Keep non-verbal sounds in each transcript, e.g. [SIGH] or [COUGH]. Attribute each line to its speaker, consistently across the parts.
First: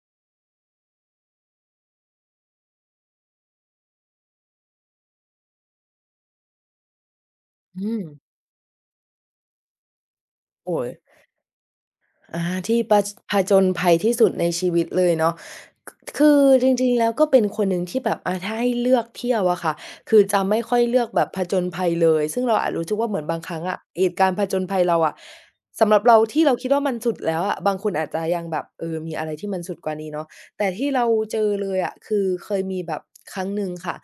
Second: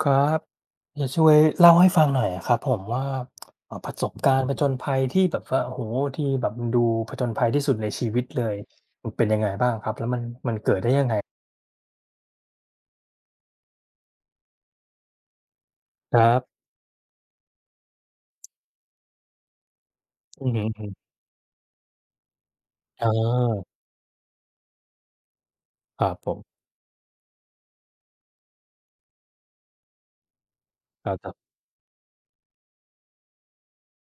Speaker 1: ครับจะช่วยเล่าให้ฟังหน่อยอะครับผมว่าประสบการณ์ผจญภัยที่แบบว่าโอ้โฮที่แบบมันดูผจญภัยที่สุดใน
Speaker 2: อืม
Speaker 1: ชีวิตเลยมันเป็น
Speaker 2: โอ้ยที่ประจผจญภัยที่สุดในชีวิตเลยเนาะค
Speaker 1: ครั
Speaker 2: คื
Speaker 1: บ
Speaker 2: อจริงๆแล้วก็เป็นคนหนึ่งที่แบบถ้าให้เลือกเที่ยวอะค่ะคือจะ
Speaker 1: อือ
Speaker 2: ไม่
Speaker 1: ฮึ
Speaker 2: ค่อยเลือก
Speaker 1: ๆ
Speaker 2: แบบผจญภัยเลย ซึ่งเราอาจรู้สึกว่า
Speaker 1: อา
Speaker 2: เหมือนบางครั้งอะเหตุการณ์ผจญภัยเราอะสำหรั
Speaker 1: ค
Speaker 2: บ
Speaker 1: รับ
Speaker 2: เรา
Speaker 1: ผม
Speaker 2: ที่เราคิดว่ามันสุดแล้วอะบางคนอาจจะยังแบบเออมีอะไรที่มันสุดกว่านี้เนาะแต่ที่เรา
Speaker 1: ครับ
Speaker 2: เจอ
Speaker 1: ๆ
Speaker 2: เลยอะคือเคยมีแบบครั้งหนึ่งค่ะ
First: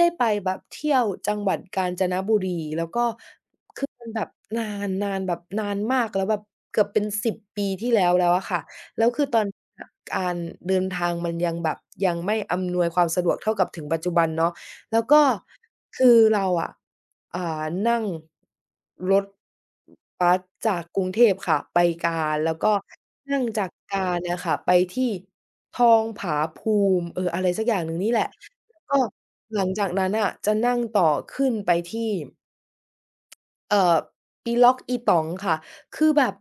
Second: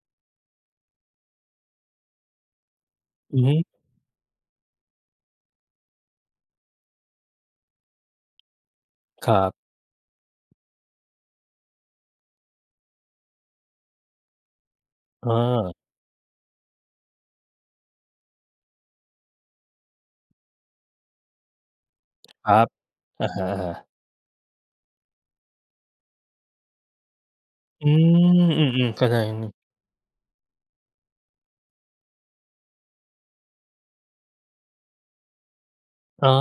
Speaker 2: ได้ไปแบบเที่ยวจังหวัดกาญจนบุรีแล้วก็
Speaker 1: อือฮึ
Speaker 2: คือมันแบบนานแบบนานมากแล้วแบบเกือบเป็นสิบปีที่แล้วแล้วอะค่ะแล้วคือ
Speaker 1: ค
Speaker 2: ต
Speaker 1: รั
Speaker 2: อน
Speaker 1: บ
Speaker 2: อะการเดินทางมันยังแบบยังไม่อำนวยความสะดวกเท่ากับถึงปัจจุบันเนาะแล้วก็
Speaker 1: อา
Speaker 2: คือเราอะอ่านั่งรถบัสจากกรุงเทพค่ะไปกาญ
Speaker 1: ค
Speaker 2: แล้
Speaker 1: รั
Speaker 2: ว
Speaker 1: บ
Speaker 2: ก็
Speaker 1: อะ
Speaker 2: นั่ง
Speaker 1: ฮะ
Speaker 2: จาก
Speaker 1: ๆ
Speaker 2: กาญเนี่ยค่ะไปที่ทองผาภูมิเอออะไรสักอย่าง
Speaker 1: อื
Speaker 2: หนึ่งนี่แหละ
Speaker 1: ม
Speaker 2: แล้
Speaker 1: อื
Speaker 2: ว
Speaker 1: มๆ
Speaker 2: ก็
Speaker 1: เข้าใจ
Speaker 2: หลังจากนั้นอ่ะจะนั่งต่อขึ้นไปที่ เอ่ออีล็อกอีตั๋องค่ะคือแบ
Speaker 1: อา
Speaker 2: บ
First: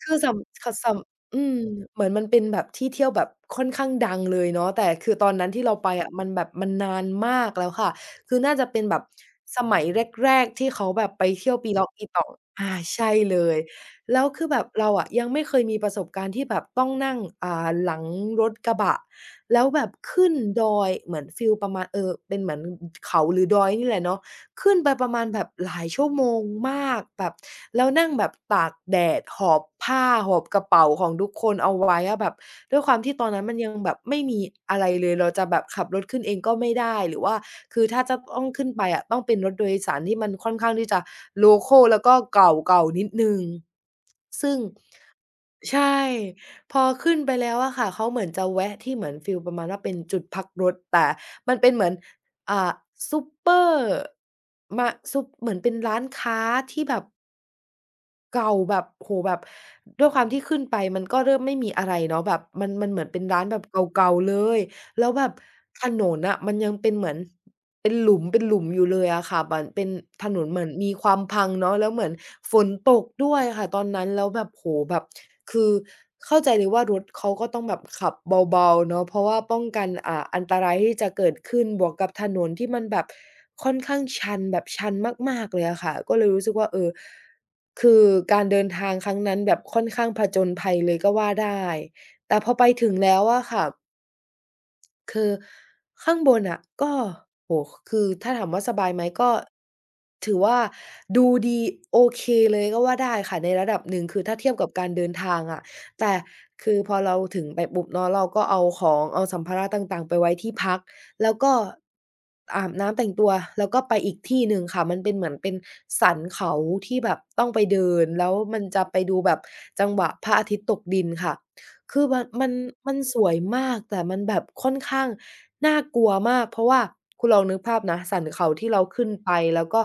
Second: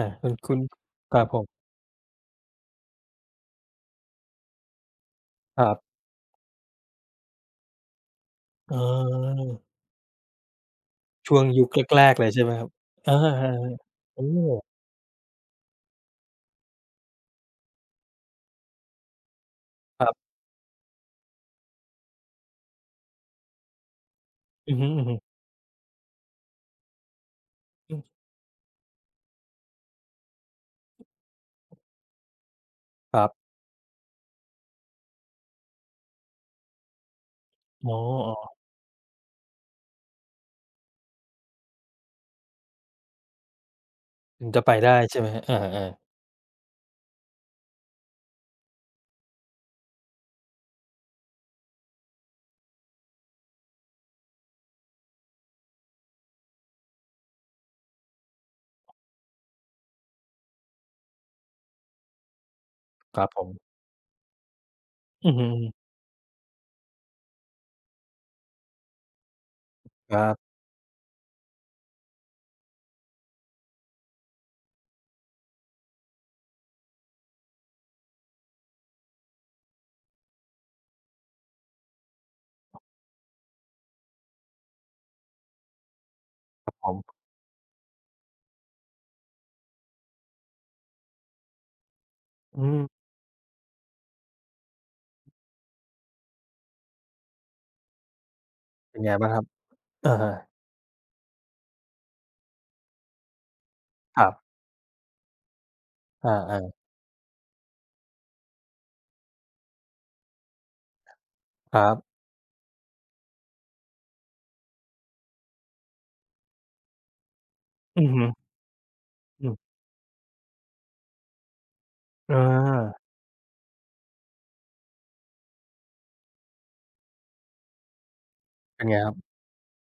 Speaker 2: คือ
Speaker 1: คุ
Speaker 2: ส
Speaker 1: ณคุณ
Speaker 2: ำขส
Speaker 1: ครับ
Speaker 2: ำ
Speaker 1: ผม
Speaker 2: เหมือนมันเป็นแบบที่เที่ยวแบบค่อนข้างดังเลยเนาะแต่คือตอนนั้น
Speaker 1: ค
Speaker 2: ที่
Speaker 1: รั
Speaker 2: เราไป
Speaker 1: บ
Speaker 2: อะมันแบบมันนานมากแล้วค่ะคือน่าจะ
Speaker 1: เอ
Speaker 2: เป็นแบบ
Speaker 1: า
Speaker 2: สมัยแรกๆที่เขาแบบไป
Speaker 1: ช่วง
Speaker 2: เที่ยว
Speaker 1: ยุค
Speaker 2: ปีล็อก
Speaker 1: แร
Speaker 2: อี
Speaker 1: กๆ
Speaker 2: ตั๋
Speaker 1: เล
Speaker 2: อ
Speaker 1: ย
Speaker 2: ง
Speaker 1: ใช่ไหมค
Speaker 2: อา
Speaker 1: รับ
Speaker 2: ใช่
Speaker 1: อา
Speaker 2: เลย
Speaker 1: ๆๆ
Speaker 2: แล้
Speaker 1: โอ้
Speaker 2: วคือแบบเราอะยังไม่เคยมีประสบการณ์ที่แบบต้องนั่งหลังรถกระบะแล้วแบบ
Speaker 1: ครั
Speaker 2: ขึ้น
Speaker 1: บ
Speaker 2: ดอยเหมือนฟีลประมาณเออเป็นเหมือนเขาหรือดอยนี่แหละเนาะ
Speaker 1: อื
Speaker 2: ขึ้
Speaker 1: อ
Speaker 2: น
Speaker 1: ฮึ
Speaker 2: ไปประมาณ
Speaker 1: ๆ
Speaker 2: แบบหลายชั่วโมงมากแบบแล้ว
Speaker 1: อื
Speaker 2: นั่ง
Speaker 1: ม
Speaker 2: แบบตากแดดหอบผ้าหอบกระเป๋าของทุกคนเอาไว้อะแบบด้วยความ
Speaker 1: ค
Speaker 2: ที่ต
Speaker 1: รั
Speaker 2: อ
Speaker 1: บ
Speaker 2: นนั้นมันยังแบบไม่มีอะไรเลยเราจะแบบขับรถขึ้นเองก็ไม่ได้หรือว่าคือ
Speaker 1: อ๋อ
Speaker 2: ถ้าจะต้องขึ้นไปอะต้องเป็นรถโดยสารที่มันค่อนข้างที่จะโลคัลแล้วก็เก่าๆนิดหนึ่ง
Speaker 1: ถึง
Speaker 2: ซึ่ง
Speaker 1: จะไปได้ใช่ไหมครับอ
Speaker 2: ใช่
Speaker 1: าๆ
Speaker 2: พอขึ้นไปแล้วอะค่ะเขาเหมือนจะแวะที่เหมือนฟีลประมาณว่าเป็นจุดพักรถแต่มันเป็นเหมือนอ่าซูเปอร์มาซุเหมือนเป็นร้านค้าที่แบบ เก่าแบบโหแบบด้วยความที่ขึ้นไปมันก็เริ่มไม่มีอะไรเนาะแบบมันเหมือน
Speaker 1: ค
Speaker 2: เป็น
Speaker 1: รับผ
Speaker 2: ร้าน
Speaker 1: ม
Speaker 2: แบบเก่าๆเลยแล้วแบ
Speaker 1: อื
Speaker 2: บ
Speaker 1: อฮึ
Speaker 2: ถนนน่ะมันยังเป็นเหมือนเป็นหลุมเป็นหลุมอยู่เลยอะค่ะมันเป็น
Speaker 1: ครั
Speaker 2: ถนน
Speaker 1: บ
Speaker 2: เหมือนมีความพังเนาะแล้วเหมือนฝนตกด้วยค่ะตอนนั้นแล้วแบบโอ้โฮแบบคือเข้าใจเลยว่ารถเขาก็ต้องแบบขับเบาๆเนาะเพราะว่าป้องกันอันตรายที่จะเกิดขึ้นบวกกับถนนที่มันแบบค่อนข้างชันแบบชันมากๆเลยอะค่ะก็เลยรู้สึกว่าเอ
Speaker 1: ผ
Speaker 2: อ
Speaker 1: ม
Speaker 2: คือการเดินทางครั้งนั้นแบบค่อนข้างผจญภัยเลยก็ว่าได้ แต่พอ
Speaker 1: อื
Speaker 2: ไป
Speaker 1: ม
Speaker 2: ถึงแล้วอะค่ะ คือข้างบนอ่ะก็โอ้โฮคือถ้าถามว่าสบาย
Speaker 1: เป็น
Speaker 2: ไหม
Speaker 1: ไงบ้าง
Speaker 2: ก็
Speaker 1: ครับอา
Speaker 2: ถือว่าดูดีโอเคเลยก็ว่าได้ค่ะในระดับหนึ่งคื
Speaker 1: ค
Speaker 2: อ
Speaker 1: รั
Speaker 2: ถ้าเทีย
Speaker 1: บ
Speaker 2: บกับการเดินทางอะแต่
Speaker 1: อ
Speaker 2: คื
Speaker 1: า
Speaker 2: อพอเราถึงไปปุ๊บเนาะเราก็เอาของเอาสัมภาระต่างๆไปไว้ที่พักแล้วก็
Speaker 1: ๆครับ
Speaker 2: อาบน้ำแต่งตัวแล้วก็ไปอีกที่หนึ่งค่ะมันเป็นเหมือนเป็นสันเขาที่แบบต้องไปเดิ
Speaker 1: อื
Speaker 2: น
Speaker 1: อฮึ
Speaker 2: แล้วมันจะไปดูแบบ
Speaker 1: อืม
Speaker 2: จังหวะพระอาทิตย์ตกดินค่ะ คือมัน
Speaker 1: อ
Speaker 2: มันมัน
Speaker 1: า
Speaker 2: สวยมากแต่มันแบบค่อนข้างน่ากลัวมากเพราะว่าคุณลองนึกภาพนะสันเขาที่เรา
Speaker 1: เป็นไงค
Speaker 2: ขึ้น
Speaker 1: รับ
Speaker 2: ไปแล้วก็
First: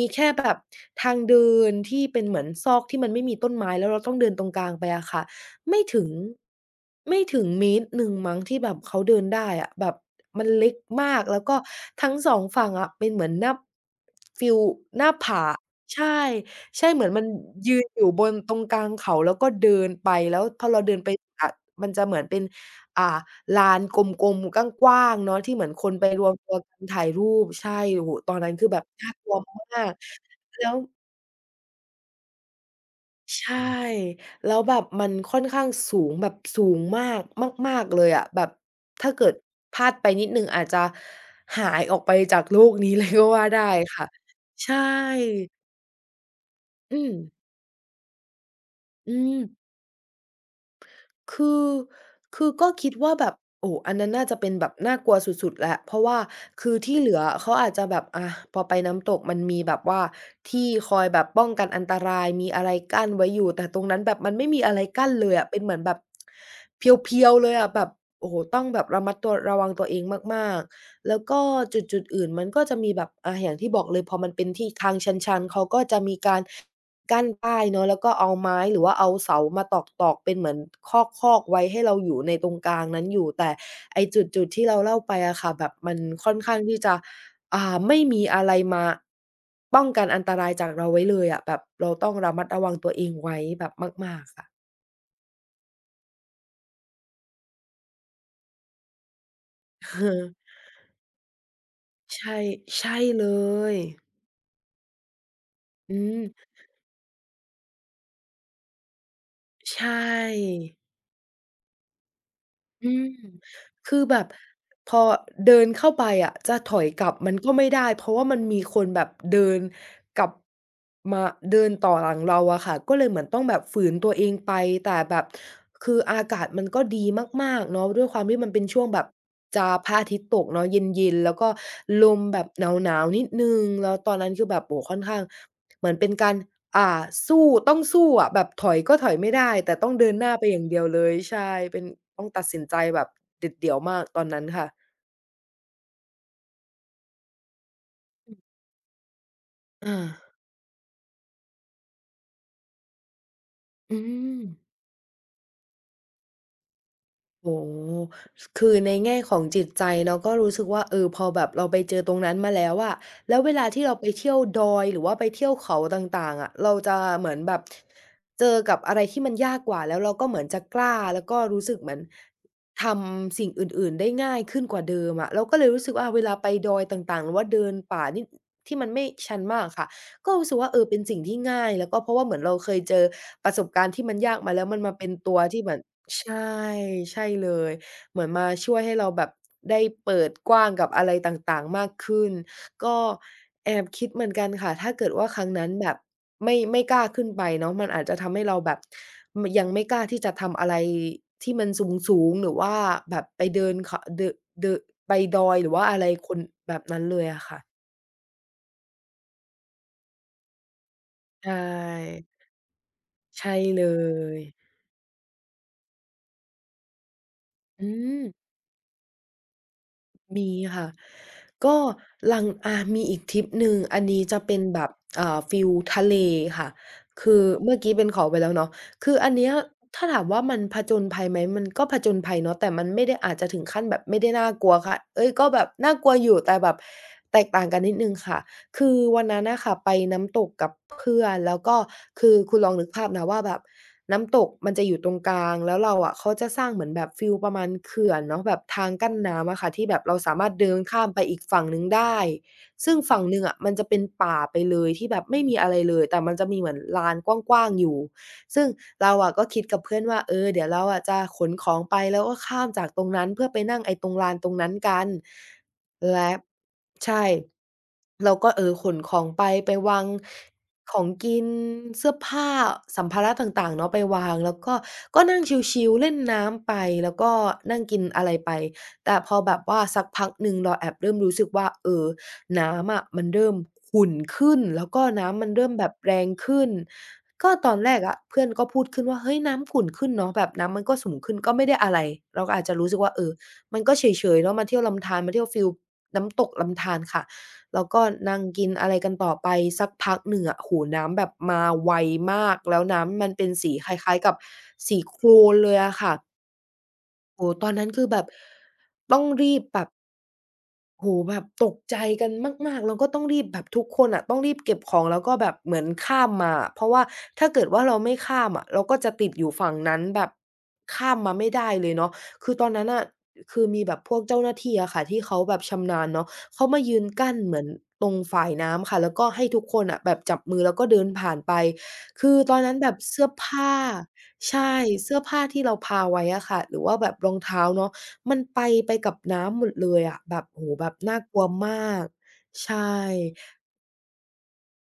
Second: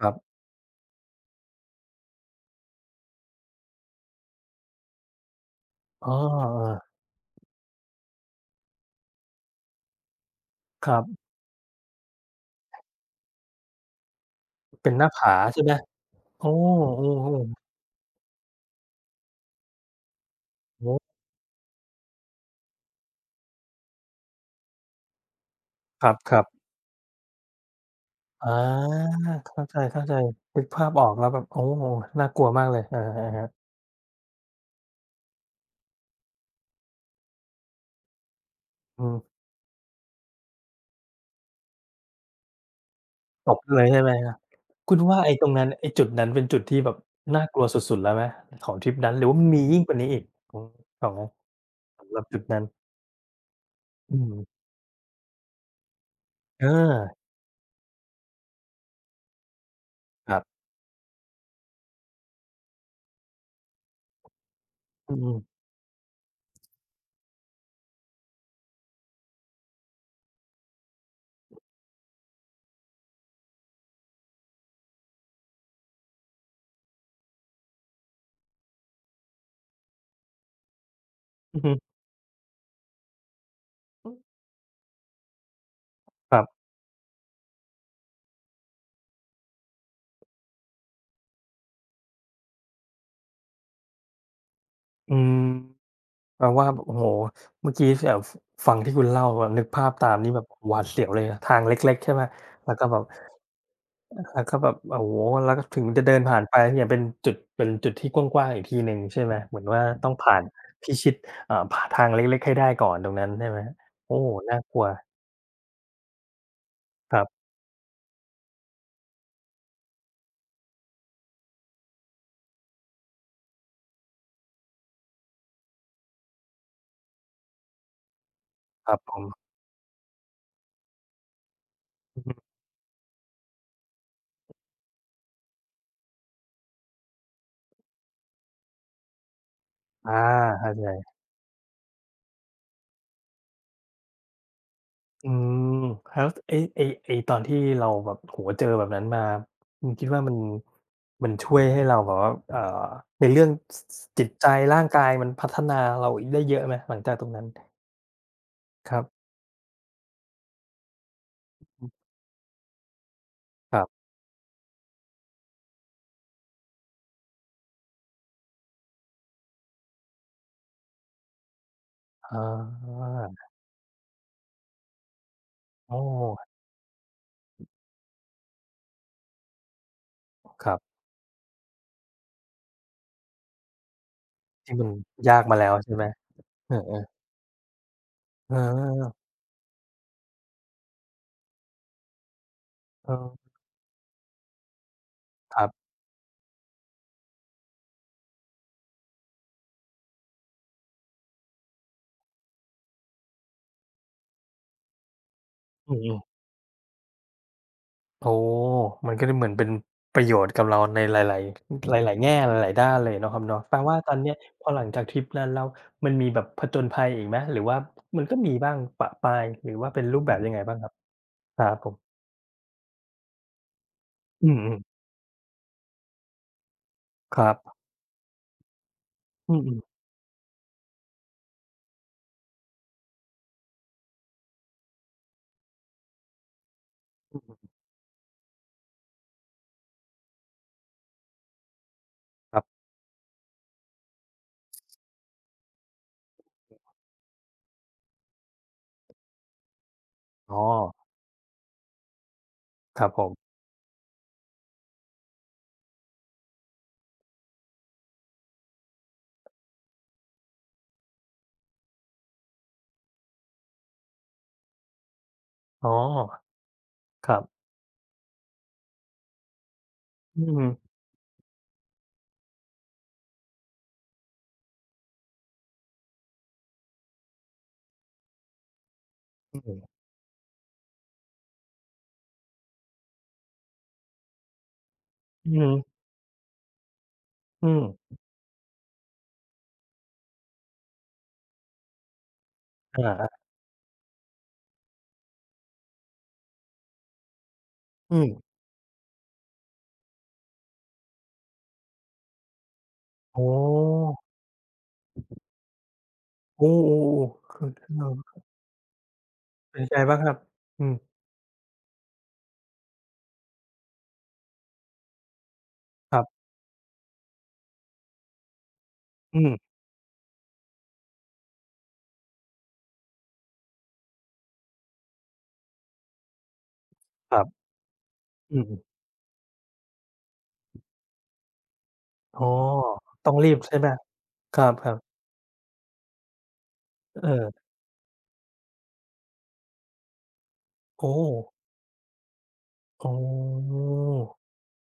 Speaker 1: ค
Speaker 2: ี
Speaker 1: รั
Speaker 2: แค่
Speaker 1: บ
Speaker 2: แบบทางเดินที่เป็นเหมือนซอกที่มันไม่มีต้นไม้แล้วเราต้องเดินตรงกลางไปอะค่ะไม่ถึ
Speaker 1: อ๋
Speaker 2: ง
Speaker 1: อเออ
Speaker 2: ไม่ถึงเมตรหนึ่งมั้งที่แบบเขาเดินได้อะแบบมันเล็ก
Speaker 1: ครั
Speaker 2: มา
Speaker 1: บ
Speaker 2: กแล้วก็ทั้ง2ฝั่งอะเป็นเหมือนหน้าฟีล
Speaker 1: เป็นห
Speaker 2: ห
Speaker 1: น้า
Speaker 2: น้า
Speaker 1: ผา
Speaker 2: ผา
Speaker 1: ใช่ไหม
Speaker 2: ใช่
Speaker 1: โอ้
Speaker 2: ใช่
Speaker 1: เอ
Speaker 2: เห
Speaker 1: อ
Speaker 2: มือนมัน
Speaker 1: ๆ
Speaker 2: ยืนอยู่บนตรงกลางเขาแล้วก็เดินไปแล้วพอเรา
Speaker 1: โอ
Speaker 2: เดินไป
Speaker 1: ้
Speaker 2: อะมันจะเหมือนเป็นอ่าลานกลมๆกว้างๆเนาะที่เหมือนคน
Speaker 1: ค
Speaker 2: ไปรวม
Speaker 1: รับ
Speaker 2: ตั
Speaker 1: ๆ
Speaker 2: วกันถ่ายรูปใช่โอ้โฮตอน
Speaker 1: อา
Speaker 2: นั้นคือแบบน่ากลัว
Speaker 1: เข้า
Speaker 2: มา
Speaker 1: ใ
Speaker 2: ก
Speaker 1: จๆนึ
Speaker 2: แล้
Speaker 1: ก
Speaker 2: ว
Speaker 1: ภาพออกแล้วแบบโอ้น่ากลัวมากเลยอะฮะ
Speaker 2: ใช่แล้วแบบมันค่อนข้างสูงแบบสูงมากมากๆเลยอะแบบ
Speaker 1: ๆอื
Speaker 2: ถ้า
Speaker 1: ม
Speaker 2: เกิดพลาดไปนิดหนึ่งอาจจะหายออกไปจากโลกนี้เลยก็ว่า
Speaker 1: ตบ
Speaker 2: ได้
Speaker 1: เลยใช่
Speaker 2: ค่ะ
Speaker 1: ไหมครับ
Speaker 2: ใช่
Speaker 1: คุณว่าไอ้ตรงนั้นไอ้จุดนั้นเป็นจุดที่แบบ
Speaker 2: อืม
Speaker 1: น่ากลัวสุดๆแล้วไหมของทริปนั้น
Speaker 2: อื
Speaker 1: หรือว่า
Speaker 2: ม
Speaker 1: มันมียิ่งกว่านี้อีกของของ
Speaker 2: คือ
Speaker 1: สำหรับจุด
Speaker 2: คือ
Speaker 1: นั้น
Speaker 2: ก็คิดว่าแบบโอ้อันนั้น
Speaker 1: อื
Speaker 2: น่าจะ
Speaker 1: ม
Speaker 2: เป็นแบบน่ากลัวสุดๆแหละเพราะว่า
Speaker 1: เออ
Speaker 2: คือที่เหลือเขาอาจจะแบบอะพอไปน้ำตกมันมีแบบว่า
Speaker 1: ครับ
Speaker 2: ที่คอยแบบป้องกันอันตรายมีอะไรกั้นไว้อยู่แต่ตรงนั้นแบบมันไม่มีอะไรกั้น
Speaker 1: อื
Speaker 2: เลย
Speaker 1: ม
Speaker 2: อะเป็นเหมือนแบบเพียวๆเลยอะแบบโอ้โฮต้องแบบระมัดตัวระวังตัวเองมากๆแล้วก็จุดๆอื่นมันก็จะมีแบบอะอย่างที่บอกเลยพอมันเป็นที่ทางชันๆเขาก็จะมีการ กั้นป้ายเนาะแล้วก็เอาไม้หรือว่าเอาเสามาตอกๆเป็นเหมือนคอกๆ
Speaker 1: ๆอือ
Speaker 2: ไว้
Speaker 1: ฮึ
Speaker 2: ให้เราอยู่ในตรงกลางนั้นอยู่แต่ไอ้จุดๆที่เราเล่าไปอะค่ะแบบมันค่
Speaker 1: ค
Speaker 2: อน
Speaker 1: รั
Speaker 2: ข้า
Speaker 1: บ
Speaker 2: งที่จะไม่มีอะไรมาป้องกันอันตรายจากเราไว้เลยอะแบบเราต้องระมัดระวังตัวเองไว้แบบมากๆค่ะ
Speaker 1: อืมแปลว่าโอ้โฮเมื่อกี้แบบฟังที่คุณเล่าแบบนึกภาพตามนี่แบบ
Speaker 2: [LAUGHS]
Speaker 1: หวาดเสียวเลยนะทางเล็กๆใช่ไหม
Speaker 2: ใช่
Speaker 1: แล้วก็
Speaker 2: ใช่
Speaker 1: แบบ
Speaker 2: เลย
Speaker 1: อาก็แบบโอ้โฮแล้วก็ถึง
Speaker 2: อื
Speaker 1: จะเดิ
Speaker 2: ม
Speaker 1: นผ่านไปเนี่ยเป็นจุดเป็นจุดที่กว้างๆอีกทีหนึ่งใช่ไหมเหมือนว่า
Speaker 2: ใช่
Speaker 1: ต้องผ่านพิชิตผ่าทางเล็กๆให้ได้ก่อ
Speaker 2: อื
Speaker 1: น
Speaker 2: ม
Speaker 1: ตรงนั้นใช่ไหม
Speaker 2: คือ
Speaker 1: โอ้
Speaker 2: แบบ
Speaker 1: น่ากลัว
Speaker 2: พอเดินเข้าไปอะจะถอยกลั
Speaker 1: ค
Speaker 2: บ
Speaker 1: รั
Speaker 2: มัน
Speaker 1: บ
Speaker 2: ก็ไม่ได้เพราะว่ามันมีคนแบบเดินกลับมาเดินต่อหลังเราอะค่ะก็เลยเหมือนต้องแบบฝืนตัวเองไปแต่แบบคืออากาศมันก็ดีมากๆเนาะด้วยความที่มันเป็นช่ว
Speaker 1: ค
Speaker 2: ง
Speaker 1: รับ
Speaker 2: แบบ
Speaker 1: ผม
Speaker 2: จะพระอาทิตย์ตกเนาะเย็นๆแล้วก็ล
Speaker 1: อื
Speaker 2: ม
Speaker 1: อฮึ
Speaker 2: แบบหนาวๆนิดหนึ่งแล้วตอนนั้นคือแบบโอ้โฮค่อนข้างเหมือนเป็นการ อ่าสู้ต้องสู้อะแบบถอยก็ถอยไม่ได้แต่ต้องเดิ
Speaker 1: อา
Speaker 2: นหน้าไปอย่าง
Speaker 1: เข้า
Speaker 2: เดียวเล
Speaker 1: ใจ
Speaker 2: ยใช่เป็นต้องตัดสินใจแบบเด็ดเดี่ยวมากตอนนั้นค่ะ
Speaker 1: อืมแล้วไอ้ตอนที่เราแบบโอ้โฮเจอแบบนั้นมาคุ
Speaker 2: อา
Speaker 1: ณคิดว่ามันมันช่วยให้เราแบบว่าในเรื่องส
Speaker 2: อื
Speaker 1: สจิตใจ
Speaker 2: ม
Speaker 1: ร่างกายมันพัฒนาเราได้เยอะไหมหลังจากตรงนั้น
Speaker 2: โอ้โฮสคือ
Speaker 1: ค
Speaker 2: ใน
Speaker 1: รับ
Speaker 2: แง่ของจิตใจเราก็รู้สึกว่าเออพอแบบเราไป
Speaker 1: อือ
Speaker 2: เจอตรงนั้นมาแล้วอะแล้วเวลา
Speaker 1: ครั
Speaker 2: ที่เรา
Speaker 1: บ
Speaker 2: ไปเที่ยวดอยหรือว่าไปเที่ยวเขาต่างๆอะเราจะเหมือนแบบเจอกับอะไรที่มันยากกว่าแล้วเราก็เหมือนจะกล้าแล้วก็รู้สึกเหมือน
Speaker 1: อ
Speaker 2: ท
Speaker 1: า
Speaker 2: ำสิ่งอื่นๆได้ง่ายขึ้นกว่าเดิมอะเราก็เลยรู้สึ
Speaker 1: อ้
Speaker 2: ก
Speaker 1: อ
Speaker 2: ว่าเวลาไปดอยต่างๆหรือว่าเดินป่านี่ที่มันไม่ชันมากอะค่ะก็รู้สึก
Speaker 1: ค
Speaker 2: ว่า
Speaker 1: รั
Speaker 2: เออเป็
Speaker 1: บ
Speaker 2: นสิ่งที่ง่ายแล้วก็เพราะว่าเหมือนเราเคยเจอประสบการณ์ที่มันยากมาแล้ว
Speaker 1: ที่
Speaker 2: มัน
Speaker 1: มัน
Speaker 2: มาเป็นตั
Speaker 1: ยา
Speaker 2: ว
Speaker 1: กมา
Speaker 2: ที่
Speaker 1: แล้
Speaker 2: เห
Speaker 1: ว
Speaker 2: มือน
Speaker 1: ใช่ไหม
Speaker 2: ใช่
Speaker 1: เออ
Speaker 2: ใช่
Speaker 1: ๆ
Speaker 2: เลยเหมือนมา
Speaker 1: เ
Speaker 2: ช่วยให้เรา
Speaker 1: ออ
Speaker 2: แบบได้เปิดกว้างกับอะไรต่างๆมากขึ้นก็
Speaker 1: เออ
Speaker 2: แอบคิดเหมือนกันค่ะถ้าเกิดว่าครั้ง
Speaker 1: ครั
Speaker 2: นั้นแบ
Speaker 1: บ
Speaker 2: บไม่กล้าขึ้นไปเนาะมันอาจจะทำให้เราแบบมยังไม่กล้าที่จะทำอะไรที่มันสูงๆหรือว่าแบบไปเดินขเดอะเดอะไปดอยหรือว่า
Speaker 1: อื
Speaker 2: อะไร
Speaker 1: ม
Speaker 2: คนแบบนั้นเลยอะค่ะ
Speaker 1: ๆโอ้มันก็เลยเหมือนเป็นประโยชน์กับเราในหลา
Speaker 2: ใช
Speaker 1: ยๆหลายๆ
Speaker 2: ่
Speaker 1: แง่หลายๆด้านเลยเนาะครับ
Speaker 2: ใช่
Speaker 1: เนาะแปล
Speaker 2: เล
Speaker 1: ว่าตอนเนี้ย
Speaker 2: ย
Speaker 1: พอหลังจากทริปนั้นแล้วมันมีแบบผจญภัยอีกไหมหรือว่า
Speaker 2: อื
Speaker 1: มั
Speaker 2: ม
Speaker 1: นก็มีบ้างปะปายหรือว่าเป็นรูปแบบยั
Speaker 2: มี
Speaker 1: งไงบ้างค
Speaker 2: ค่ะ
Speaker 1: รับครั
Speaker 2: ก็
Speaker 1: บผม
Speaker 2: หลังอามีอีกทริปหนึ่งอันนี้จะ
Speaker 1: อื
Speaker 2: เป็
Speaker 1: ม
Speaker 2: นแบบ
Speaker 1: ๆ
Speaker 2: อ่าฟีลทะเลค่ะคื
Speaker 1: ค
Speaker 2: อ
Speaker 1: รั
Speaker 2: เมื่อ
Speaker 1: บ
Speaker 2: กี้เป็นขอไปแล้วเนาะคืออันเนี้
Speaker 1: อื
Speaker 2: ย
Speaker 1: มๆ
Speaker 2: ถ้าถามว่ามันผจญภัยไหมมันก็ผจญภัยเนาะแต่มันไม่ได้อาจจะถึงขั้นแบบไม่ได้น่ากลัวค่ะเอ๊ยก็แบบน่ากลัวอยู่แต่แบบแตกต่างกันนิดหนึ่งค่ะ คือวันนั้นน่ะค่ะไปน้ำตกกับเพื่อนแล้วก็คือ
Speaker 1: ค
Speaker 2: คุณ
Speaker 1: รั
Speaker 2: ลองนึ
Speaker 1: บ
Speaker 2: กภาพนะว่าแบบน้ำตกมันจะอยู่ตรงกลางแล้วเราอะเขาจะสร้างเหมือนแบบฟีลประมาณเขื่อนเนาะแบบทางกั้นน้ำอะค่ะที่แบบเราสามารถ
Speaker 1: อ๋อ
Speaker 2: เดินข้ามไปอีกฝั่งหนึ่งได้ซึ่ง
Speaker 1: ครับผ
Speaker 2: ฝั่ง
Speaker 1: ม
Speaker 2: หนึ่งอะมันจะเป็นป่าไปเลยที่แบบไม่มีอะไรเลยแต่มันจะมีเหมือนลานกว้างๆอยู่ซึ่งเราอะก็คิดกับเพื่อนว่าเออเดี๋ยวเราอะจะขนของไปแล้วก็ข้ามจากตรงนั้นเพื่อไปนั่งไอ้ตรงลานตรงนั้นกัน
Speaker 1: อ๋อ
Speaker 2: และใช่
Speaker 1: ครับ
Speaker 2: เราก็เออขนของไปไปวาง
Speaker 1: อืม
Speaker 2: ของกินเสื้อผ้าสัมภาระต่างๆเนาะไปวางแล้วก็ก็นั่งชิลๆเล่นน้ำไปแล้วก็นั่งกินอะไรไปแต่พอแบ
Speaker 1: อื
Speaker 2: บว่า
Speaker 1: ม
Speaker 2: สักพักหนึ่งเราแอบเริ่มรู้สึกว่าเออน้ำอะมันเริ่มขุ่นขึ้นแล้วก็น้ำมั
Speaker 1: อื
Speaker 2: นเริ่มแบบ
Speaker 1: ม
Speaker 2: แรงขึ้นก็
Speaker 1: อื
Speaker 2: ตอนแรก
Speaker 1: ม
Speaker 2: อะเพื่อนก็พูดขึ้นว่าเฮ้ยน้ำขุ่นขึ้นเนาะแบบน้ำมันก็สูงขึ้นก็ไม่ได้อะไรเราก็อาจจะรู้สึก
Speaker 1: อา
Speaker 2: ว่าเออ
Speaker 1: ๆ
Speaker 2: มันก็เฉยๆเนาะมาเที่ยวลำธารมาเที่ยวฟีลน้ำตกลำธารค่ะแล้วก็
Speaker 1: อืม
Speaker 2: นั่งกินอะไรกันต่อไปสักพักหนึ่งอะโอ้โฮน้ำแบบมาไวมากแล้วน้ำมัน
Speaker 1: โอ้
Speaker 2: เป็นสีคล้ายๆกับสีโคลนเลยอะค่ะ
Speaker 1: โอ้ๆ
Speaker 2: โอ้
Speaker 1: ๆ
Speaker 2: โฮ
Speaker 1: คื
Speaker 2: ต
Speaker 1: อ
Speaker 2: อนนั้น
Speaker 1: เอ
Speaker 2: คือแบบ
Speaker 1: อ
Speaker 2: ต้องรีบ
Speaker 1: เป็
Speaker 2: แบ
Speaker 1: น
Speaker 2: บ
Speaker 1: ไงบ้างครับอืม
Speaker 2: โอ้โฮแบบตกใจกันมากๆแล้วก็ต้องรีบแบบทุกคนอะต้องรีบเก็บของแล้วก็แบบเหมือน
Speaker 1: ครั
Speaker 2: ข้าม
Speaker 1: บ
Speaker 2: มาอะเพราะว่าถ้าเกิดว่าเราไม่ข้ามอะเราก็จะติด
Speaker 1: อื
Speaker 2: อยู่
Speaker 1: ม
Speaker 2: ฝั่งนั้นแบบข้ามมาไม่ได้เลยเนาะคือตอนนั้นน่ะคือมีแบบพวกเจ้าหน้าที่อะค่ะที่เขาแบบชำนาญเนาะเขามายืน
Speaker 1: ค
Speaker 2: กั้น
Speaker 1: รั
Speaker 2: เห
Speaker 1: บ
Speaker 2: มือนตรงฝ่าย
Speaker 1: อืม
Speaker 2: น้ำค่ะแล้วก็ให้ทุกคนอะแบบจับมือแล้วก็เดินผ่านไปคือ
Speaker 1: อ๋อ
Speaker 2: ตอนนั้นแบบเสื้อ
Speaker 1: ต้องรีบ
Speaker 2: ผ้า
Speaker 1: ใช่ไหมคร
Speaker 2: ใช่
Speaker 1: ับๆ
Speaker 2: เสื้อผ้าที่เราพาไว้อะค่ะหรือว่าแบบ
Speaker 1: เ
Speaker 2: รองเท้า
Speaker 1: ออ
Speaker 2: เนาะ มันไปไปกับน้ำหมดเลยอะแบบโอ้โฮแบบ
Speaker 1: โอ้
Speaker 2: น่ากลัวมากใช่
Speaker 1: อ๋อ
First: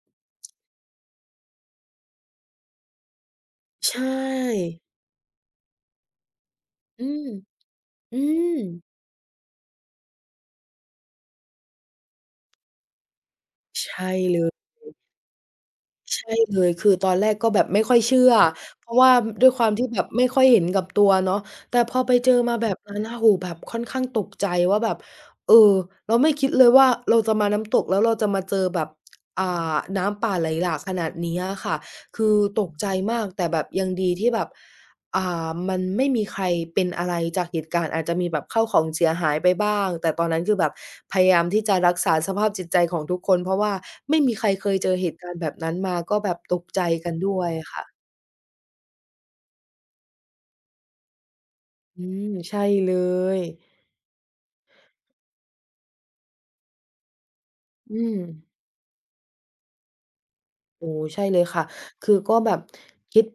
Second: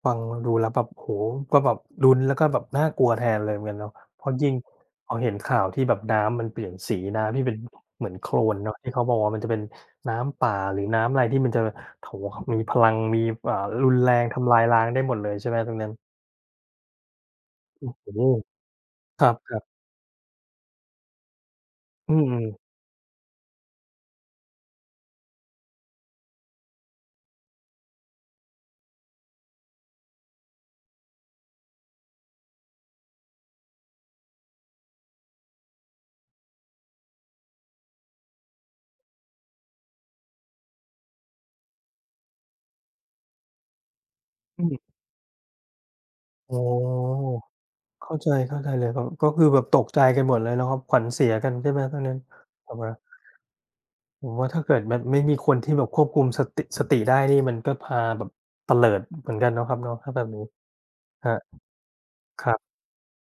Speaker 1: ฟังดูแล้วแบบโอ้โฮก็แบบลุ้นแล้วก็แบบน่ากลัวแทนเลยเหมือนกันเนาะ
Speaker 2: ใช
Speaker 1: เพราะยิ่ง
Speaker 2: ่
Speaker 1: พอเห็นข่าวที่แบบน้ำมันเปลี่ยนสี
Speaker 2: อืม
Speaker 1: น้ำที่เป็นเหมือน
Speaker 2: อื
Speaker 1: โคลน
Speaker 2: ม
Speaker 1: เนาะที่เขาบอกว่ามันจะเป็นน้ำป่าหรือน้ำอะไรที่มันจะโอ้โฮมีพลังมีอ่ารุ
Speaker 2: ใช
Speaker 1: นแร
Speaker 2: ่
Speaker 1: ง
Speaker 2: เล
Speaker 1: ทำลาย
Speaker 2: ย
Speaker 1: ล้างได้หมดเลยใช่ไหมตรงนั้น
Speaker 2: ใช่เลยคือตอนแรกก็แบบไม่
Speaker 1: โอ้
Speaker 2: ค่อย
Speaker 1: โฮ
Speaker 2: เชื่อเพราะว่า
Speaker 1: คร
Speaker 2: ด้วย
Speaker 1: ั
Speaker 2: ความ
Speaker 1: บ
Speaker 2: ที่แบบไม่ค่อยเห็นกับตัวเนาะแต่พอ
Speaker 1: ๆ
Speaker 2: ไป
Speaker 1: อื
Speaker 2: เจ
Speaker 1: ม
Speaker 2: อมา
Speaker 1: ๆ
Speaker 2: แบบนั้นน่ะโอ้โฮแบบค่อนข้างตกใจว่าแบบเออเราไม่คิดเลยว่าเราจะมาน้ำตกแล้วเราจะมาเจอแบบอ่าน้ำป่าไหลหลากขนาดนี้อะค่ะคือตกใจมากแต่แบบยังดีที่แบบ อ่ามันไม่มีใครเป็นอะไรจากเหตุการณ์อาจจะมีแบบข้าวของเสียหายไปบ้างแต่ตอนนั้นคือแบบพยายามที่จะรักษาสภาพจิตใจของทุกคนเพราะว่าไม่มีใคร
Speaker 1: อื
Speaker 2: เคย
Speaker 1: ม
Speaker 2: เจอเหตุการณ์แบบนั้นมาก็แบบ
Speaker 1: อ๋
Speaker 2: ต
Speaker 1: อ
Speaker 2: กใจกันด้วยค่ะ
Speaker 1: เข้าใจเข้าใจเลยครับก็คือแบบตกใจกันหมดเลยเนาะครับขวัญเสียกันใช่ไหมตอ
Speaker 2: อื
Speaker 1: นนั้น
Speaker 2: มใช่
Speaker 1: แบบ
Speaker 2: เล
Speaker 1: ว่า
Speaker 2: ย
Speaker 1: ผมว่าถ้าเกิดแบบไม่มีคนที่แบบควบคุมสติได้นี่มันก็
Speaker 2: อื
Speaker 1: พา
Speaker 2: ม
Speaker 1: แบบเตลิดเหมือนกันเนาะครับเนาะถ้าแบบนี้
Speaker 2: โอ้
Speaker 1: ค
Speaker 2: ใช่
Speaker 1: รั
Speaker 2: เลย
Speaker 1: บ
Speaker 2: ค่ะคือก็
Speaker 1: ค
Speaker 2: แบ
Speaker 1: รั
Speaker 2: บ
Speaker 1: บ
Speaker 2: คิด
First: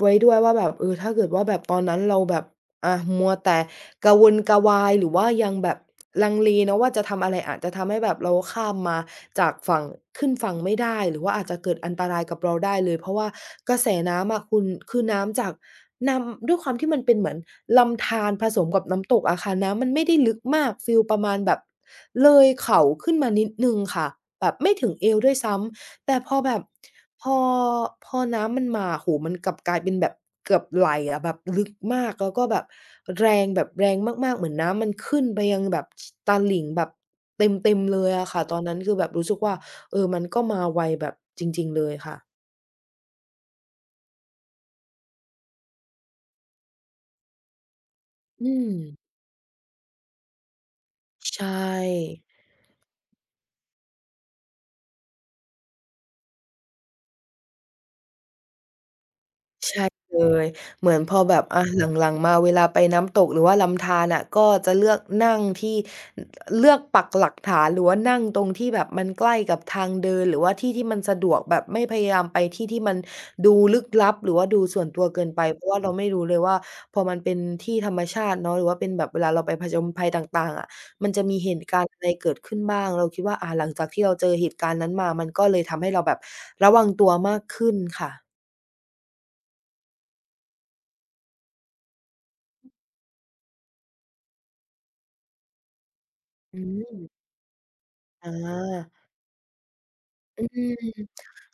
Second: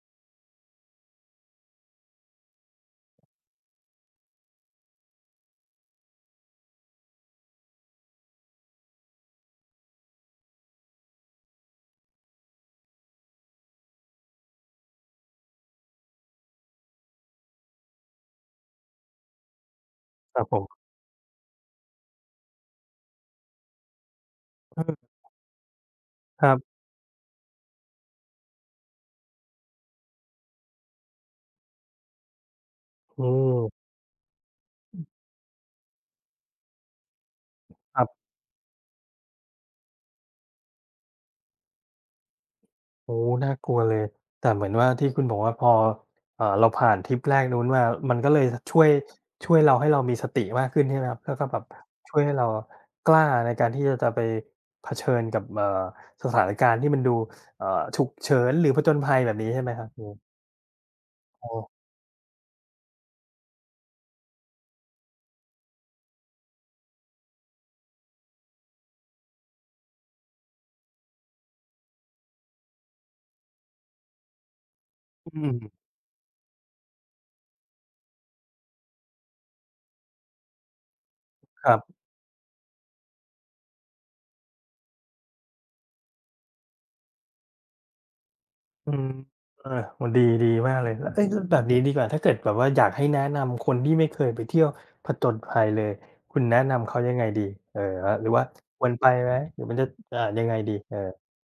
Speaker 2: ไว้ด้วยว่าแบบเออถ้าเกิดว่าแบบตอนนั้นเราแบบมัวแต่กระวนกระวายหรือว่ายังแบบลังเลเนาะว่าจะทำอะไรอาจจะทำให้แบบเราข้ามมาจากฝั่งขึ้นฝั่งไม่ได้หรือว่าอาจจะเกิดอันตรายกับเราได้เลยเพราะว่ากระแสน้ำอะคุณคือน้ำจากน้ำด้วยความที่มันเป็นเหมือนลำธารผสมกับน้ำตกอะค่ะน้ำมันไม่ได้ลึ
Speaker 1: ค
Speaker 2: ก
Speaker 1: รับผม
Speaker 2: มากฟีลประมาณแบบเลยเข่าขึ้นมานิดหนึ่งค่ะแบบไม่
Speaker 1: อื
Speaker 2: ถึงเอ
Speaker 1: ม
Speaker 2: วด้วยซ้ำ แต่พอ
Speaker 1: ครั
Speaker 2: แบบ
Speaker 1: บ
Speaker 2: พอพอน้ำมันมาโอ้โฮมันกลับกลายเป็นแบบเกือบไหล่อะแบบลึกมากแล้วก็แบบ
Speaker 1: อื
Speaker 2: แรงแบบแร
Speaker 1: ม
Speaker 2: งมากๆเหมือนน้ำมันขึ้นไปยังแบบชตาหลิ่งแบบเต็มๆ
Speaker 1: ค
Speaker 2: เล
Speaker 1: รั
Speaker 2: ย
Speaker 1: บ
Speaker 2: อะค่ะตอนนั้นคือแบบรู้สึกว่าเออมันก็มาไวแบบจริงๆเลยค่ะ
Speaker 1: โอ้น่ากลัวเลย แต่เหมือนว่าที่คุณบอกว่าพอเราผ่านทริปแรกนู้นมามันก็เลย
Speaker 2: อืม
Speaker 1: ช่วยช่วยเราให้เรามีสติมากขึ้นใช่ไหมครับแล้วก็
Speaker 2: ใช่
Speaker 1: แบบช่วยให้เรากล้าในการที่จะไปเผชิญกับสถานการณ์ที่มันดูเอ่อฉุกเฉินหรือผจญภัยแบบนี้ใช่ไหมค
Speaker 2: ใช่
Speaker 1: รับโอ้
Speaker 2: เลยเหมือนพอแบบอะ
Speaker 1: โอ
Speaker 2: หลังๆมาเวลาไปน้ำตกหรือว่าลำธารน่ะก็จะเลือกนั่งที่เลือกปักหลักฐานหรือว่านั่งตรงที่แบบมันใกล้กับทางเดินหรือว่าที่ที่มันสะดวกแบบไม่พยายามไปที่ที่มันดูลึกลับหรือว่าดูส่วนตัวเกิน
Speaker 1: อื
Speaker 2: ไป
Speaker 1: ม
Speaker 2: เพราะว่าเราไม่รู้เลยว่าพอมันเป็นที่ธรรมชาติเนาะหรือว่าเป็นแบบเวลาเราไปผจญภัยต่างๆอะมันจะมีเห
Speaker 1: ค
Speaker 2: ตุ
Speaker 1: รั
Speaker 2: การณ์
Speaker 1: บ
Speaker 2: อะไรเกิดขึ้นบ้างเราคิดว่าอาหลังจากที่เราเจอเหตุการณ์นั้นมามันก็เลยทำให้เราแบบระวังตัวมากขึ้นค่ะ
Speaker 1: อืมเออมันดีมากเลยแล้วเอ๊ยแล้วแบบนี้ดีกว่า ถ้าเกิดแบบว่าอยากให้แนะนำคนที่ไม่เคยไปเที่ยวผจญภัยเลย คุณแนะ
Speaker 2: อื
Speaker 1: นำ
Speaker 2: ม
Speaker 1: เขายังไงดีเออแล้วห
Speaker 2: อ
Speaker 1: รือว่าควร
Speaker 2: า
Speaker 1: ไปไหมหรือมันจะยั
Speaker 2: อื
Speaker 1: งไงดี
Speaker 2: ม
Speaker 1: เออ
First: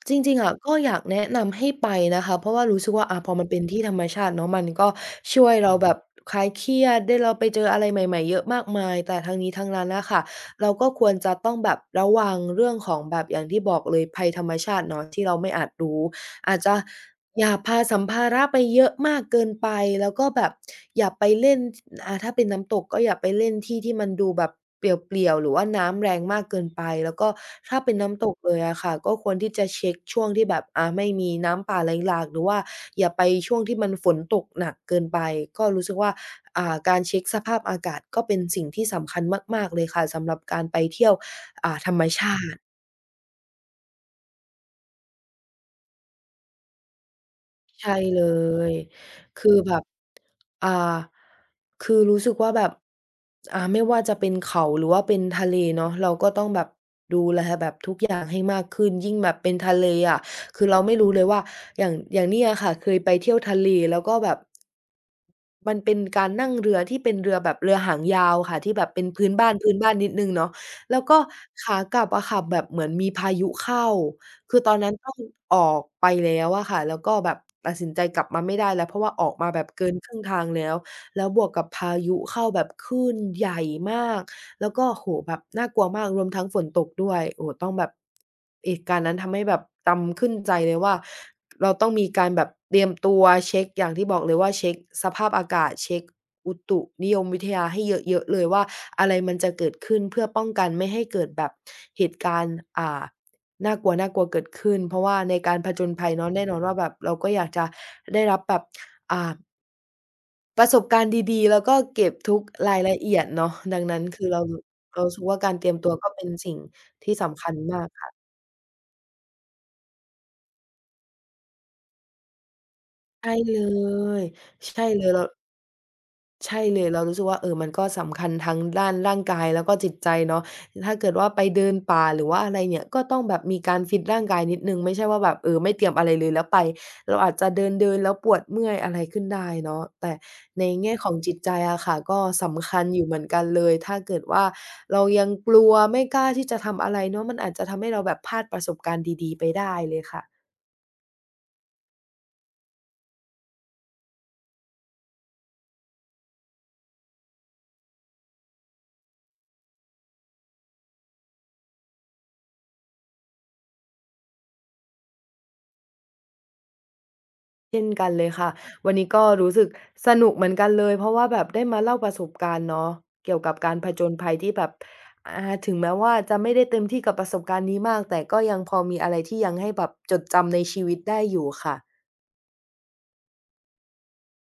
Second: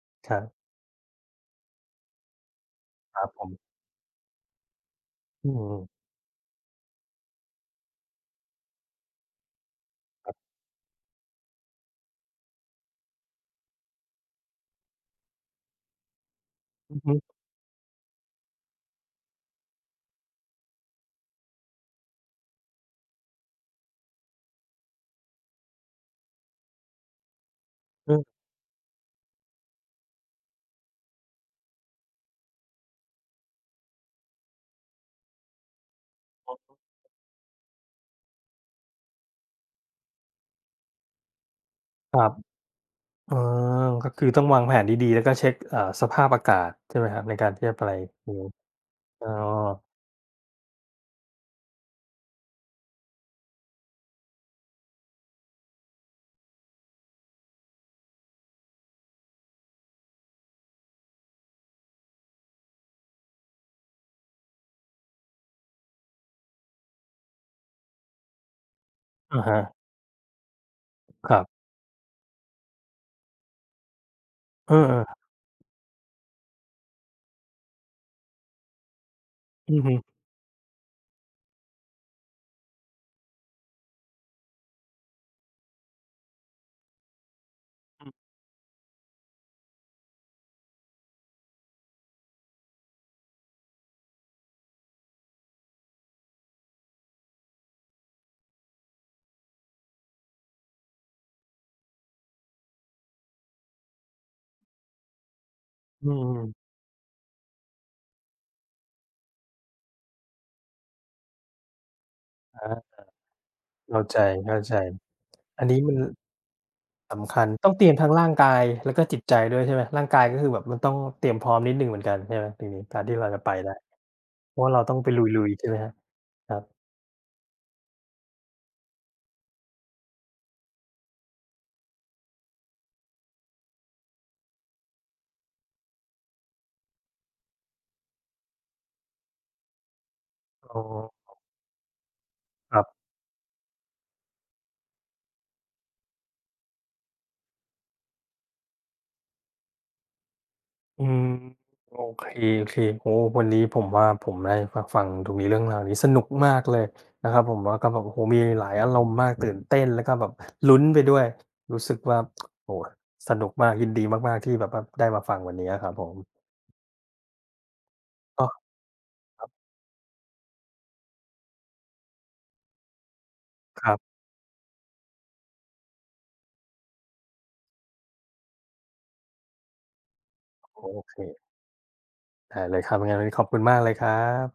Speaker 2: จ
Speaker 1: ค
Speaker 2: ริ
Speaker 1: รั
Speaker 2: งๆอะ
Speaker 1: บ
Speaker 2: ก็อยากแนะนำให้ไปนะคะเพราะว่ารู้สึกว่า
Speaker 1: ค
Speaker 2: อา
Speaker 1: รับ
Speaker 2: พอ
Speaker 1: ผ
Speaker 2: มัน
Speaker 1: ม
Speaker 2: เป็นที่ธรรมชาติเนาะมันก็ช่
Speaker 1: อื
Speaker 2: วยเราแบบ
Speaker 1: ม
Speaker 2: คลายเครียดได้เราไปเจออะไรใหม่ๆเยอะมากมายแต่ทั้งนี้ทั้งนั้นน่ะค่ะเราก็ควรจะต้องแบบระวังเรื่องของแบบอย่างที่บอกเลยภัยธรรมชาติเนาะที่เราไม่อาจรู้ อาจจะ
Speaker 1: อือฮึ
Speaker 2: อย่าพาสัมภาระไปเยอะมากเกินไปแล้วก็แบบอย่าไปเล่นถ้าเป็นน้ำตกก็อย่าไปเล่นที่ที่มันดูแบบเปลี่ยวๆหรือว่าน้ำแรงมากเกินไปแล้วก็ถ้าเป็น
Speaker 1: อือ
Speaker 2: น้ำตกเลยอะค่ะก็ควรที่จะเช็กช่วงที่แบบไม่มีน้ำป่าไหลหลากหรือว่าอย่าไปช่วงที่มันฝนตกหนักเกินไปก็รู้สึกว่า
Speaker 1: ครับ
Speaker 2: การเช็กสภาพอากาศก็เป็นสิ่งที่สำคัญมากๆเลยค่ะสำหรับการไปเที่ยว
Speaker 1: ครับอ๋อก็คือต้องวางแผนดีๆ แล้วก็เช็กสภาพอากาศใช่ไหมครับในการที่จะไป
Speaker 2: ใช่เล
Speaker 1: อืม
Speaker 2: ย
Speaker 1: อ๋อ
Speaker 2: คือแบบอ่าคือรู้สึกว่าแบบไม่ว่าจะเป็นเขาหรือว่าเป็นทะเลเนาะเราก็ต้องแบบดูแลแบบทุกอย่างให้มากขึ้นยิ่งแบบเป็นทะเลอะคือเราไม่รู้เลยว่า อย่างอย่างเนี้ยค่ะเคยไปเที่ยวทะเลแล้วก็แบบ มันเป็นการนั่งเรือที่เป็นเรือแบบเรือหางยาวค่ะที่แบบเป็นพื้น
Speaker 1: อะ
Speaker 2: บ้าน
Speaker 1: ฮะ
Speaker 2: พื้นบ้านนิดหนึ่งเนาะแล้วก็
Speaker 1: ครับ
Speaker 2: ขากลับอะค่ะแบบเหมือนมีพายุเข้าคือต
Speaker 1: เอ
Speaker 2: อนนั้นต้อง
Speaker 1: อ
Speaker 2: ออกไปแล้วอะค่ะแล้วก็แบบตัดสินใจกลับมาไม่ได้แล้วเพราะว่าออกมาแบบ
Speaker 1: ๆอือ
Speaker 2: เกิ
Speaker 1: ฮึ
Speaker 2: นครึ่งทางแล้ว แล้วบวกกับพายุเข้าแบบคลื่นใหญ่มากแล้วก็โอ้โฮแบบน่ากลัวมากรวมทั้งฝนตกด้วยโอ้โฮต้องแบบเหตุการณ์นั้นทำให้แบบจำขึ้นใจเลยว่าเราต้องมีการแบบเตรียมตัวเช็กอย่างที่บอกเลยว่าเช็กสภาพอากาศเช็กอุตุนิยมวิทยาให้เยอะๆเลยว่าอะไรมันจะเกิดขึ้นเพื่อป้องกันไม่ให้เกิดแบบเหตุการณ์น่ากลัวน่ากลัวเกิดขึ้นเพราะว่าในการผจญ
Speaker 1: อื
Speaker 2: ภัยเนาะ
Speaker 1: ม
Speaker 2: แน่นอนว่าแบบเราก็อยากจะได้รับแบบอ่า ประสบการณ์ดีๆ แล้วก็เก็บทุก
Speaker 1: ๆอา
Speaker 2: รายละเอียดเนาะดังนั้
Speaker 1: เข้า
Speaker 2: นคือเรา
Speaker 1: ใจ
Speaker 2: เรารู้สึกว่าการ
Speaker 1: ๆอั
Speaker 2: เต
Speaker 1: น
Speaker 2: รียม
Speaker 1: นี้
Speaker 2: ตั
Speaker 1: มั
Speaker 2: ว
Speaker 1: น
Speaker 2: ก็เป็นสิ่งที่
Speaker 1: สำ
Speaker 2: สำ
Speaker 1: คัญ
Speaker 2: คัญ
Speaker 1: ต้องเต
Speaker 2: มาก
Speaker 1: รียมทั้
Speaker 2: ค่ะ
Speaker 1: งร่างกายแล้วก็จิตใจด้วยใช่ไหมร่างกายก็คือแบบมันต้องเตรียมพร้อมนิดหนึ่งเหมือนกันใช่ไหมตรงนี้การที่เรา
Speaker 2: ใช่
Speaker 1: จะไป
Speaker 2: เล
Speaker 1: ได้
Speaker 2: ย
Speaker 1: เพราะว่าเรา
Speaker 2: ใช่
Speaker 1: ต้อง
Speaker 2: เล
Speaker 1: ไป
Speaker 2: ย
Speaker 1: ล
Speaker 2: เรา
Speaker 1: ุยๆใช่ไหมครับครั
Speaker 2: ใช่
Speaker 1: บ
Speaker 2: เลยเรารู้สึกว่าเออมันก็สำคัญทั้งด้านร่างกายแล้วก็จิตใจเนาะถ้าเกิดว่าไปเดินป่าหรือว่าอะไรเนี่ยก็ต้องแบบมีการฟิตร่างกายนิดหนึ่งไม่ใช่ว่าแบบเออไม่เตรียมอะไรเลยแล้วไปเราอาจจะเดินๆแล้วปวดเมื่อยอะไรขึ้นได้เนาะแต่ใน
Speaker 1: อ๋อ
Speaker 2: แง่ของจิตใจอะค่ะก็สำ
Speaker 1: ค
Speaker 2: คั
Speaker 1: รั
Speaker 2: ญ
Speaker 1: บ
Speaker 2: อยู่เหมือนกันเลยถ้าเกิดว่าเรายังกลัวไม่กล้าที่จะทำอะไรเนาะมันอาจจะทำให้เราแบบพลาดประสบการณ์ดีๆไปได้เลยค่ะ
Speaker 1: อืมโอเคๆโอ้โฮวันนี้ผมว่าผมได้มาฟังตรงนี้เรื่องราวนี้สนุกมากเลยนะครับผมแล้วก็แบบโอ้โฮมีหลายอารมณ์มากตื่นเต้นแล้วก็แบบลุ้นไปด้วยรู้สึกว่าโอ้โฮสนุกมากยินดีมากๆที่แบบว่าได้มาฟังวันนี้อะครับผม
Speaker 2: เช่นกันเลยค่ะ
Speaker 1: ก็
Speaker 2: วันนี้ก็รู้สึกสนุกเหมือนกันเลยเพราะว่าแบบได้มาเล่าประสบการณ์เนาะเกี่ยวกับการ
Speaker 1: ค
Speaker 2: ผ
Speaker 1: รั
Speaker 2: จ
Speaker 1: บ
Speaker 2: ญภัยที่แบบถึงแม้ว่าจะไม่ได้เต็มที่กับประสบการณ์นี้มากแต่ก็ยังพอมีอะไรที่ยังให้แบบจดจำในชี
Speaker 1: โอ
Speaker 2: วิต
Speaker 1: เค
Speaker 2: ได้อยู่ค่ะ
Speaker 1: ได้เลยครับยังไงวันนี้ขอบคุณมากเลยครับ